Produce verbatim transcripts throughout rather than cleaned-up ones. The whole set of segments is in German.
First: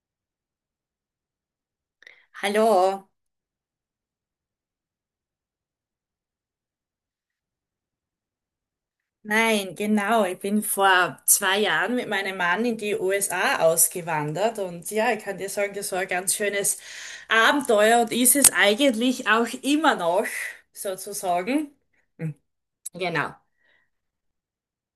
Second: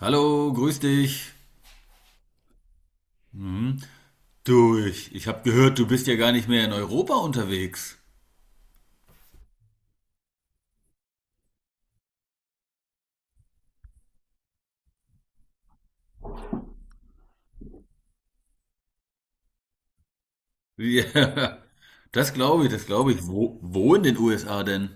Hallo, grüß dich. Hallo, Hm? Du, ich, ich habe gehört, du bist ja gar nicht mehr in Europa unterwegs. nein, genau. Ich bin vor zwei Jahren mit meinem Mann in die U S A ausgewandert und ja, ich kann dir sagen, das war ein ganz schönes Abenteuer und ist es eigentlich auch immer noch, Ja, sozusagen. das Hm. glaube ich, das glaube ich. Genau. Wo, wo in den U S A denn?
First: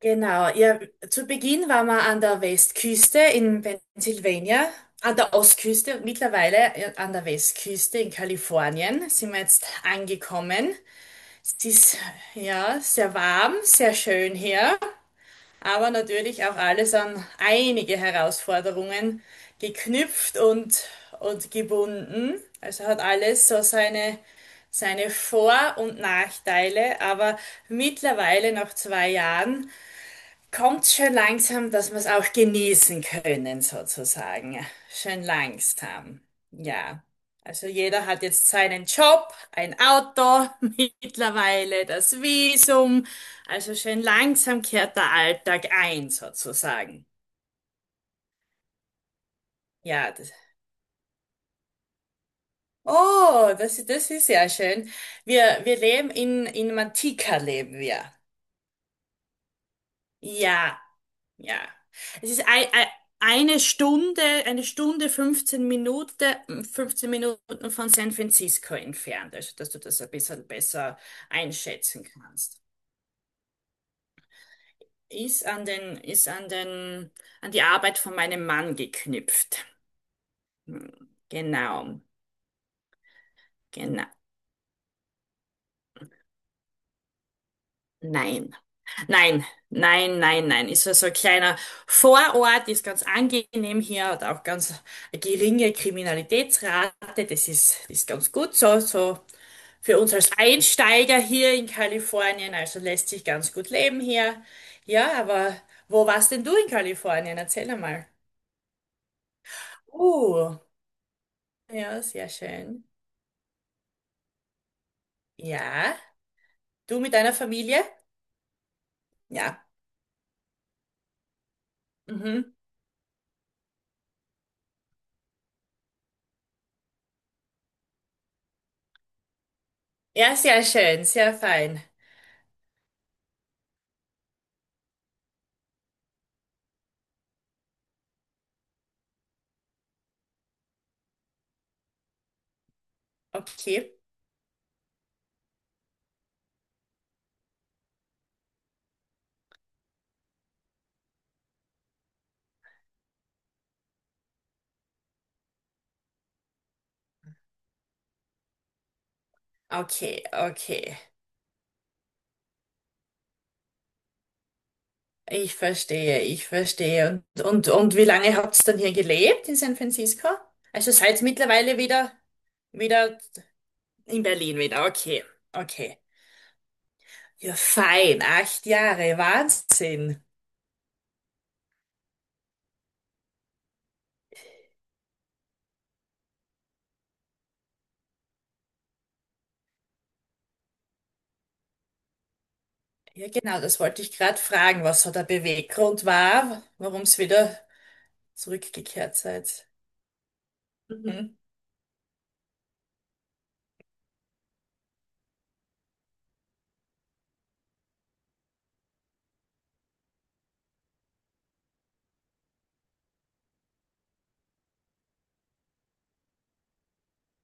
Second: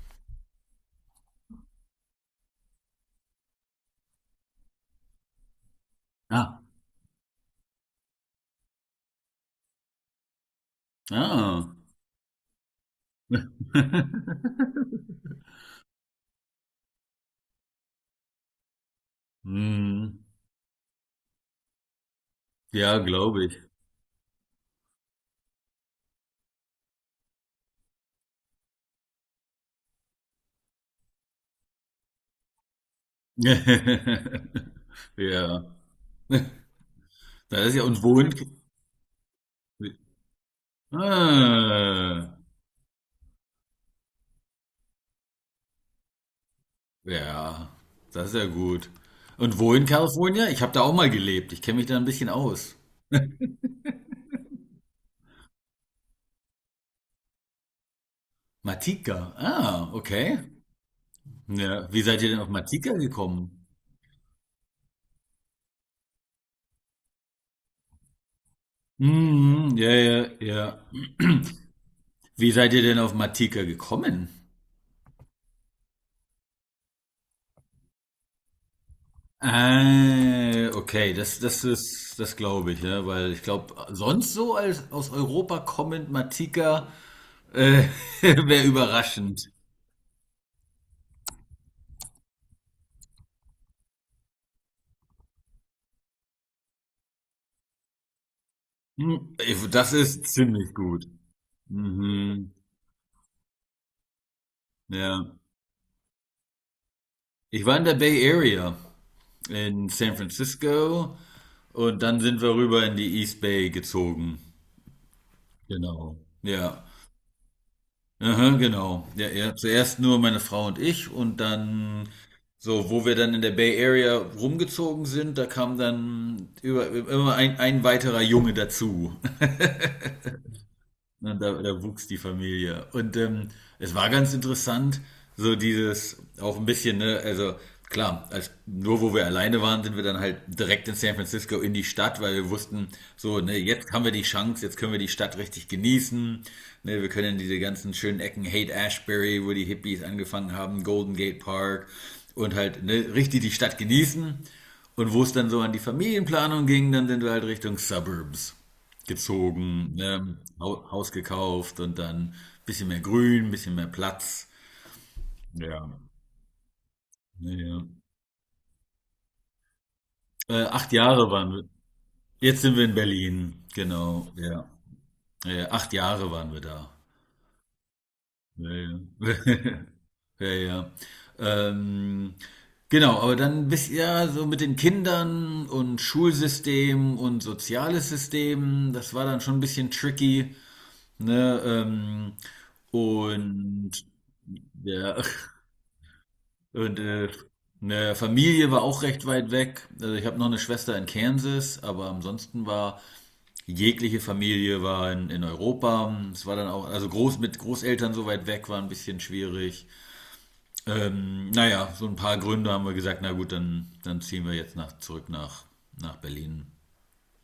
Genau. Ja, zu Beginn waren wir an der Westküste in Pennsylvania, an der Ostküste und mittlerweile Ah, äh, an der Westküste in Kalifornien sind wir jetzt angekommen. Es ah. ist ja sehr warm, sehr schön hier, aber natürlich auch alles an einige Herausforderungen Hm, geknüpft und, und gebunden. Also ja, hat glaube alles ich. so seine, seine Vor- und Nachteile, aber mittlerweile nach zwei Jahren Kommt schön langsam, dass wir es auch genießen können, sozusagen. Schön Ja, langsam. Ja. Also das ist ja und jeder wo hat in. jetzt seinen Job, ein Auto, mittlerweile das Ah, Visum. Also schön langsam kehrt der Alltag ein, sozusagen. ja, das ist ja gut. Und wo in Ja. Das, Kalifornien? Ich habe da auch mal gelebt. Ich kenne mich da ein bisschen aus. oh, das, das ist ja schön. Wir, wir leben in, in Mantika leben wir. Matika. Ah, okay. Ja, ja. Ja, wie seid ihr Es denn ist auf ei- ei- Matika eine gekommen? Stunde, eine Stunde, fünfzehn Minuten, fünfzehn Minuten von San Francisco entfernt, also dass Mhm, du ja, das ein ja, bisschen ja. besser einschätzen Wie kannst. seid ihr denn auf Matika gekommen? Ist an den, ist an den, An die Arbeit von meinem Mann geknüpft. Ah, okay, das, das Genau, ist, das glaube ich, ja, weil ich glaube, genau. sonst so als aus Europa kommend Matika äh, Nein. wäre Nein, überraschend. nein, nein, nein. Ist so so ein kleiner Vorort, ist ganz angenehm hier, hat auch ganz eine geringe Kriminalitätsrate. Das ist, das ist ganz gut so, so. Hm, ich- Das Für uns ist als ziemlich gut. Einsteiger hier in Mhm, Kalifornien, also lässt sich ganz gut leben hier. Ja, ja. aber wo warst denn du in Kalifornien? Ich Erzähl war in der einmal. Bay Area in San Oh, Francisco und ja, dann sehr sind wir schön. rüber in die East Bay gezogen. Ja, Genau. Ja. du mit deiner Familie? Aha, genau. Ja, ja. Ja. Zuerst nur meine Frau und ich und dann Mhm. so, wo wir dann in der Bay Area rumgezogen sind, da kam dann über, immer ein, ein weiterer Junge dazu. Ja, sehr schön, sehr Ne, Da, fein. da wuchs die Familie. Und ähm, es war ganz interessant, so dieses, auch ein bisschen, ne, also klar, als, nur wo wir alleine waren, sind wir dann halt direkt in San Francisco in die Stadt, weil wir wussten, so, ne, jetzt Okay, haben wir die Chance, jetzt können wir die Stadt richtig genießen. Ne, wir können diese ganzen schönen Ecken, Haight Ashbury, wo die Hippies angefangen haben, Golden Gate Park und halt ne, richtig die Stadt genießen. Und wo es dann so an die Familienplanung ging, dann sind wir halt Richtung Suburbs gezogen, okay, ne? Hau- okay. Haus gekauft und dann ein bisschen mehr Grün, ein bisschen mehr Platz. Ich Ja, verstehe, ich verstehe. Und, und, ja. und wie lange habt ihr dann hier gelebt in San Francisco? Äh, Also acht seid Jahre waren wir. mittlerweile wieder, Jetzt sind wir in wieder Berlin, in genau. Berlin Ja, wieder. Okay, äh, acht okay. Jahre waren wir da. Ja, fein, acht Ja, ja. Jahre, Wahnsinn. Ja, ja. Ähm, genau, aber dann bist ja so mit den Kindern und Schulsystem und soziales System, das war dann schon ein bisschen tricky, ne? Ähm, Ja, genau, das und wollte ich gerade fragen, was so ja, der Beweggrund war, Und warum es äh, wieder ne, Familie war auch zurückgekehrt recht weit seid. weg. Also ich habe noch eine Schwester in Mhm. Kansas, aber ansonsten war jegliche Familie war in, in Europa. Es war dann auch, also groß mit Großeltern so weit weg war ein bisschen schwierig. Ähm, naja, so ein paar Gründe haben wir gesagt, na gut, dann, dann ziehen wir jetzt nach, zurück nach, nach Berlin.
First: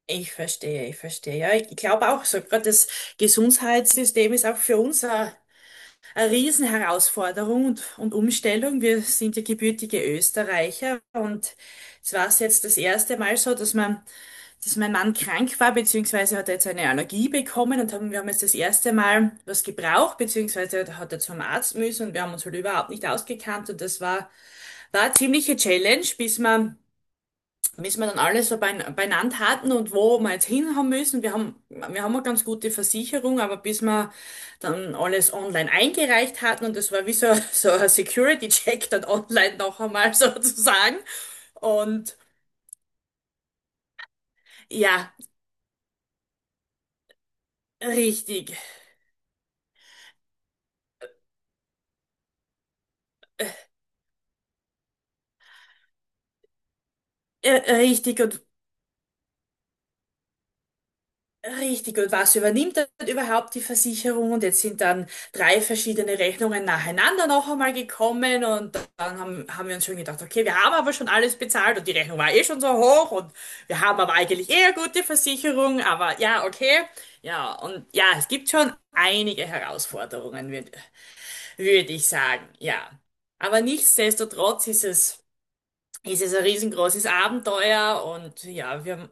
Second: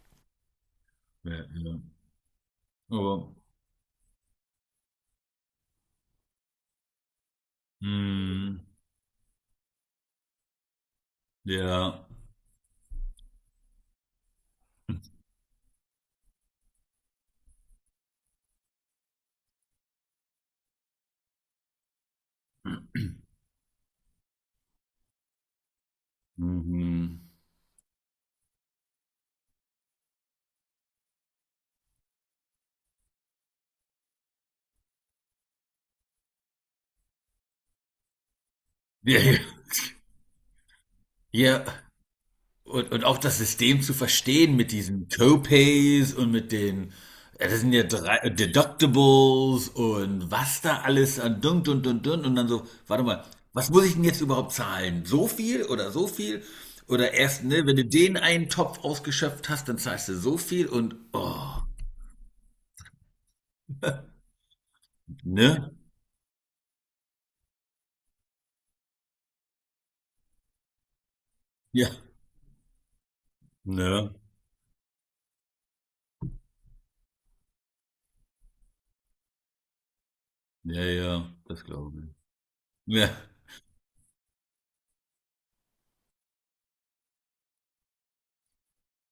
Ich verstehe, ich Ja, verstehe. Ja, ich ja. glaube auch so, gerade das Aber, Gesundheitssystem ist auch für uns eine, eine Riesenherausforderung und, und mh, Umstellung. Wir sind ja gebürtige Österreicher und ja, es war jetzt das erste Mal so, dass man dass mein Mann krank war, beziehungsweise hat er jetzt eine Allergie bekommen und haben, wir haben jetzt das erste Mal was gebraucht, beziehungsweise hat er zum Arzt müssen und wir haben uns halt überhaupt nicht ausgekannt und das war, war eine ziemliche Challenge, bis wir, mhm. bis wir dann alles so bein, beieinander hatten und wo wir jetzt hin haben müssen. Wir haben, wir haben eine ganz gute Versicherung, aber bis wir dann alles online eingereicht hatten und das war wie so, so ein Security-Check dann Ja, ja, online noch einmal sozusagen ja. und Und, und auch das System zu verstehen mit diesen ja, Copays und mit den, ja, das sind ja drei richtig. Deductibles und was da alles an dun dun dun dun und dann so, warte mal, was muss ich denn jetzt überhaupt zahlen? So viel oder so viel? Oder erst, ne, Äh, wenn du den Richtig, und einen Topf ausgeschöpft hast, dann zahlst du so viel und oh, Richtig, und was übernimmt dann überhaupt die Versicherung? Und jetzt sind dann drei ne? verschiedene Rechnungen nacheinander noch einmal gekommen und dann haben, haben wir uns schon gedacht, okay, wir haben aber schon alles bezahlt und Ja, die Rechnung war eh schon so hoch und wir haben ne? aber eigentlich eher gute Versicherung, aber ja, okay. Ja, und ja, es gibt schon einige Herausforderungen, würde Ja, ja, das würd glaube ich sagen, ja. ich. Ja. Aber nichtsdestotrotz ist es, ist es ein riesengroßes Abenteuer und ja, wir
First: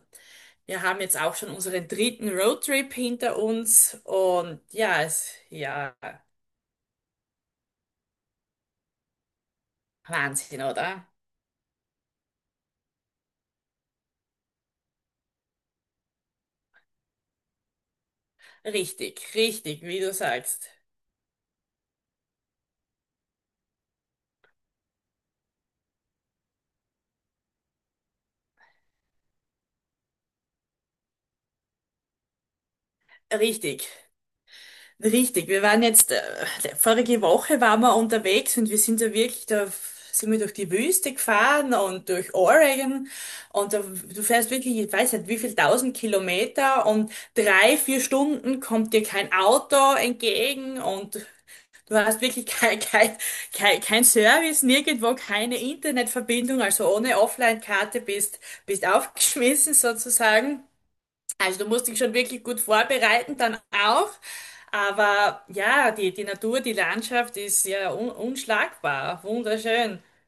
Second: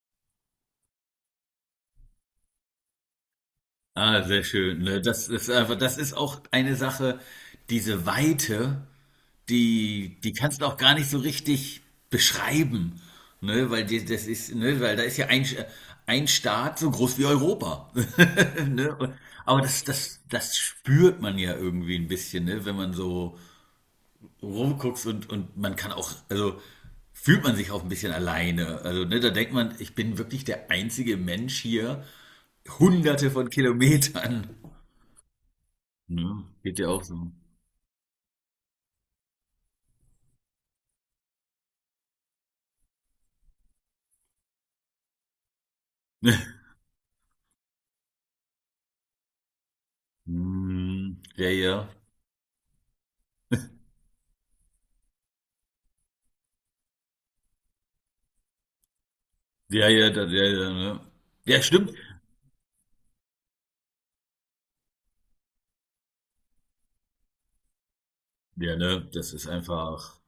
wir haben jetzt auch schon unseren dritten Roadtrip hinter uns Ah, sehr und schön. Ne? ja, Das es, ist einfach, ja, das ist auch eine Sache, diese Weite, die, die kannst Wahnsinn, du auch gar oder? nicht so richtig beschreiben. Ne? Weil die, das ist, ne? Weil da ist ja ein, ein Staat so groß wie Europa. ne? Und- Richtig, Aber richtig, das, wie du das, das sagst. spürt man ja irgendwie ein bisschen, ne? Wenn man so rumguckst und, und man kann auch, also fühlt man sich auch ein bisschen alleine. Also, ne, da denkt man, ich bin wirklich der einzige Mensch hier, hunderte von Richtig, Kilometern. Richtig, wir waren jetzt, äh, Ja, geht ja auch vorige so. Woche waren wir unterwegs und wir sind ja wirklich da, sind wir durch die Wüste gefahren und durch Oregon und da, du fährst wirklich, ich weiß nicht, wie viel tausend Kilometer und drei, vier Stunden kommt dir kein Auto entgegen Hm, und ja, ja. du hast wirklich kein, kein, kein, kein Service, nirgendwo keine Internetverbindung, also ohne Offline-Karte bist, bist aufgeschmissen Ja, ja, da, ja, sozusagen. ja, ne. Ja, Also du musst stimmt. dich schon wirklich gut vorbereiten dann auch. Aber ja, die, die Natur, die Landschaft ist ja un Ja, ne, unschlagbar, das ist wunderschön. einfach.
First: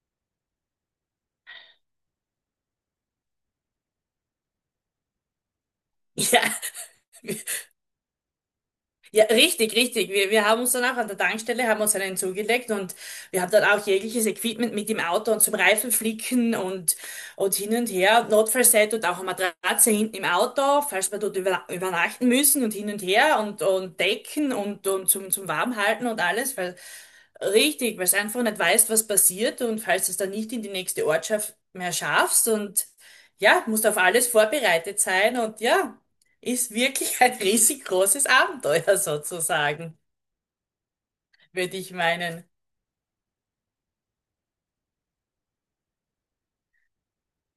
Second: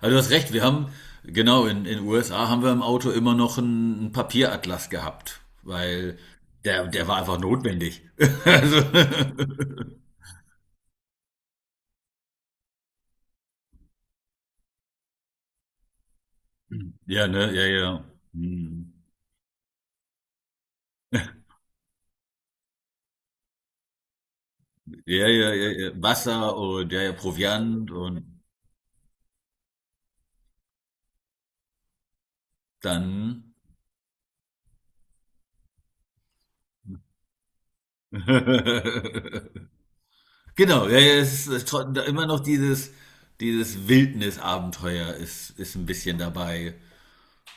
Also du hast recht, wir haben, genau, in in U S A haben wir im Auto immer noch einen einen Papieratlas gehabt, weil Ja, der, der war einfach notwendig. Also, ja, richtig, richtig. Wir, wir haben uns dann auch an der Tankstelle, haben uns einen zugelegt und wir haben dann auch jegliches Equipment mit im Auto und zum Reifenflicken und, ja, ne, und ja, hin und ja. her. Hm. Notfallset und auch eine Matratze hinten im Auto, falls wir dort über, übernachten müssen und hin und her und, und Decken und, und Ja, zum, zum ja, ja, ja. Warmhalten und Wasser alles, weil und ja, ja, Proviant Richtig, weil du und einfach nicht weißt, was passiert und falls du es dann nicht in die nächste Ortschaft mehr schaffst und dann. ja, musst auf alles vorbereitet sein und ja, ist wirklich ein riesig großes Abenteuer sozusagen, Genau, ja, ja, es ist würde tro- ich da immer noch meinen. dieses, dieses Wildnisabenteuer ist, ist ein bisschen dabei.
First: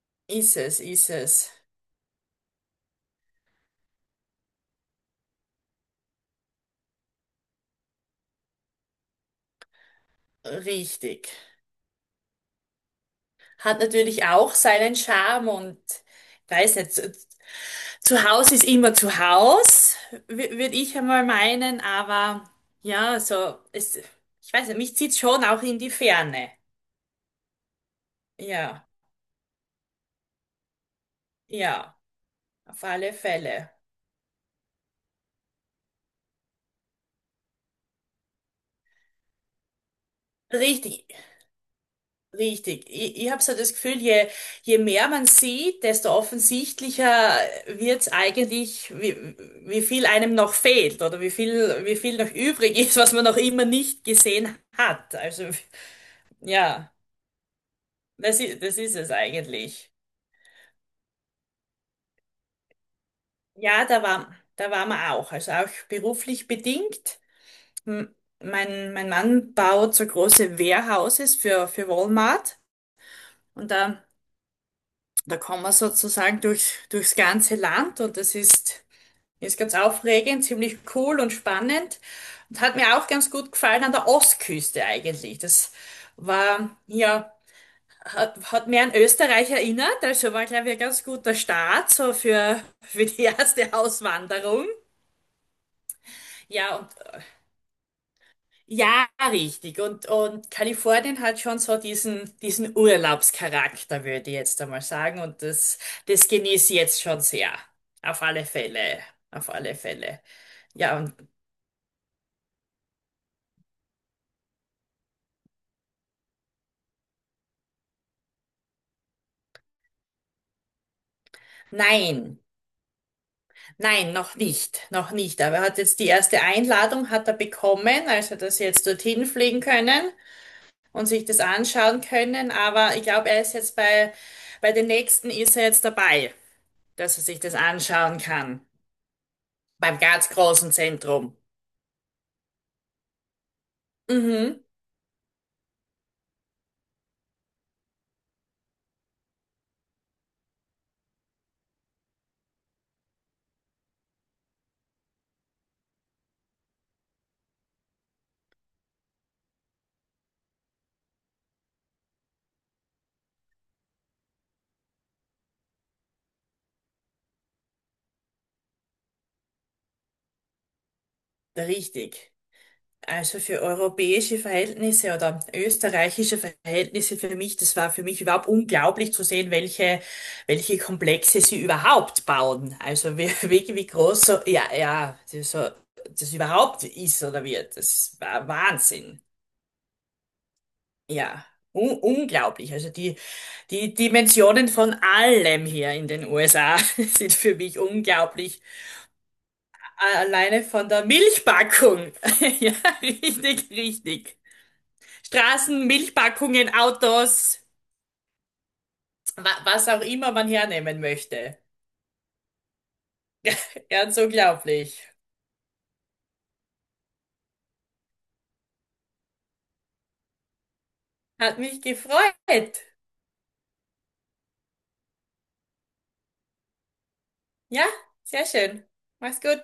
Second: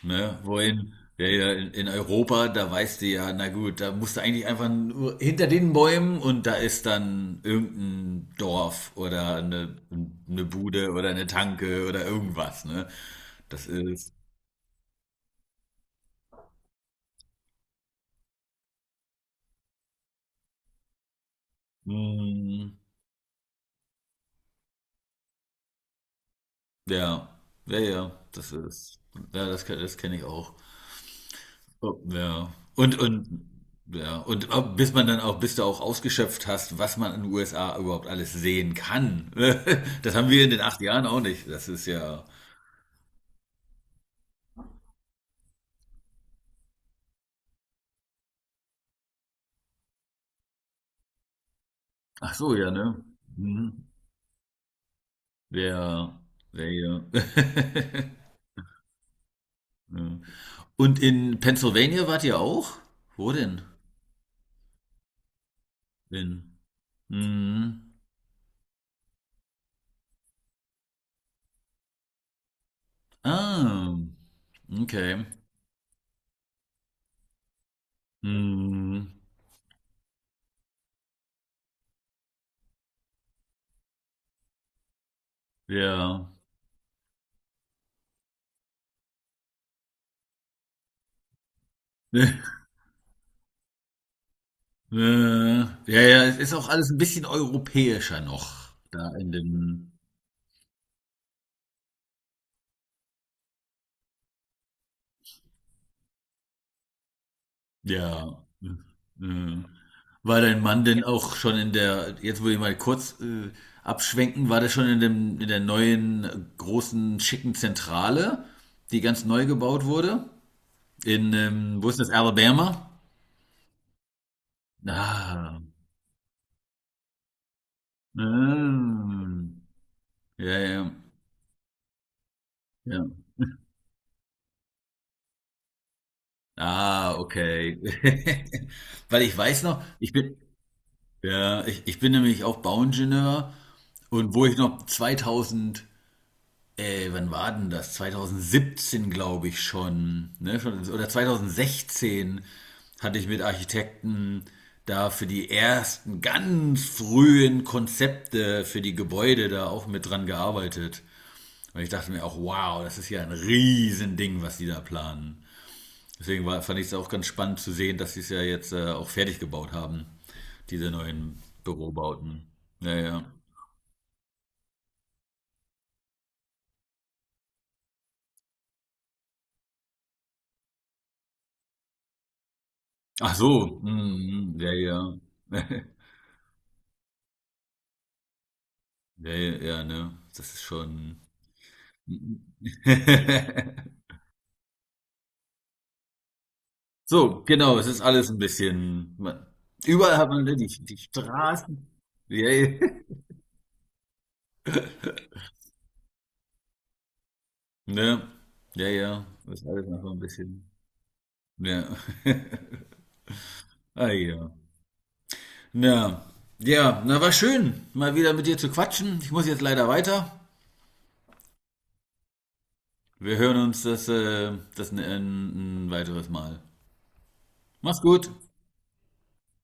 Ne? Ist es, Wohin? ist Ja, ja, es. in, in Europa, da weißt du ja, na gut, da musst du eigentlich einfach nur hinter den Bäumen und da ist dann irgendein Dorf oder eine, eine Bude oder eine Richtig. Tanke oder irgendwas, ne? Das Hat ist, natürlich auch seinen Charme und weiß nicht, zu, zu Hause ist immer zu Haus, würde ich einmal meinen, aber mm, ja, so, es, ich weiß nicht, mich zieht schon auch in die Ferne. ja, ja, ja, das Ja, ist, ja, das, ke- das kenne ich auch. ja, So. Ja. auf Und, alle und, Fälle. ja. Und ab- bis man dann auch, bis du auch ausgeschöpft hast, was man in den U S A überhaupt alles sehen kann. Das haben wir in den acht Jahren Richtig, auch nicht. Das ist ja. richtig. Ich, ich habe so das Gefühl, je, je mehr man sieht, desto offensichtlicher wird's eigentlich, wie, wie viel einem noch fehlt oder wie viel, wie viel noch Ach so, ja, übrig ist, ne? was man noch immer Mhm. nicht gesehen hat. Also Ja, ja, ja, ja. das ist, das ist es eigentlich. Ja. Und in Pennsylvania wart ihr auch? Wo denn? Ja, da war, da waren wir auch. Also auch beruflich In. bedingt. Mhm. M- Mein, mein Mann baut so große Warehouses für, für Walmart. Und Ah, da okay. Da kommen wir sozusagen durch, durchs ganze Land und das ist, Mhm. ist ganz aufregend, ziemlich cool und spannend und hat mir auch ganz gut gefallen an der Ostküste eigentlich. Das Ja. war, ja, hat, hat mir an Österreich erinnert, also war, glaube ich, ein ganz guter Start so für, für die erste Auswanderung. Äh, ja, ja, es ist auch Ja, und alles ein bisschen europäischer noch Ja, da in richtig. dem Und, und Kalifornien hat schon so diesen, diesen Urlaubscharakter, würde ich jetzt einmal sagen. Und das, das genieße ich jetzt schon sehr. Auf ja. alle Fälle. Auf Mhm. alle Fälle. War dein Mann Ja, denn Ja. und auch schon in der jetzt würde ich mal kurz, äh, abschwenken, war der schon in dem in der neuen, äh, großen, schicken Zentrale, die ganz neu gebaut wurde? In, ähm wo ist das, nein, Alabama? nein, noch nicht. Noch nicht. Aber Ah. er hat jetzt die erste Einladung hat er bekommen, also dass sie jetzt dorthin fliegen Mhm. können Ja, ja, und sich das anschauen können. Aber ich ja. glaube, er ist jetzt bei, bei den nächsten ist er jetzt dabei, Ah, dass er sich das okay. anschauen kann. Weil ich weiß noch, Beim ich ganz bin. großen Zentrum. Ja, ich, ich bin nämlich auch Bauingenieur und wo ich Mhm, noch zweitausend, äh, wann war denn das? Zweitausendsiebzehn glaube ich schon, ne, schon, oder zweitausendsechzehn hatte ich mit Architekten da für die ersten ganz frühen Konzepte für die Gebäude da auch mit dran gearbeitet. Und ich dachte mir auch, wow, das ist ja ein Riesending, was die da planen. Deswegen war, fand ich es auch ganz spannend zu sehen, dass sie es ja jetzt äh, auch fertig gebaut haben, diese neuen richtig. Bürobauten. Ja, ja. Also für europäische Verhältnisse oder österreichische Verhältnisse für mich, das war für mich überhaupt unglaublich zu sehen, welche, welche Komplexe sie überhaupt bauen. Also wie, Ach wie, so, wie groß so, mm, mm, ja, ja, ja. ja, das so, das überhaupt ist oder wird. Das war Wahnsinn. Ja, ja, ja, ne? Das ist schon. Ja, un unglaublich. Also die, die Dimensionen von allem hier in den U S A sind So, für genau, mich es ist alles ein unglaublich. bisschen. man- Überall hat man ne, Alleine die, von die der Straßen. Milchpackung. Ja, Ja, ja. richtig, richtig. Straßen, Milchpackungen, Autos, Ne? Ja, ja. wa Das ist alles was auch einfach ein immer man bisschen. hernehmen möchte. Ja. Ah, Ganz ja. unglaublich. Ja. Ja, na war schön, mal wieder mit dir zu quatschen. Ich muss jetzt leider weiter. Hat mich gefreut. Wir hören uns das, äh, das ein, ein weiteres Mal. Ja, Mach's gut. sehr schön. Mach's gut.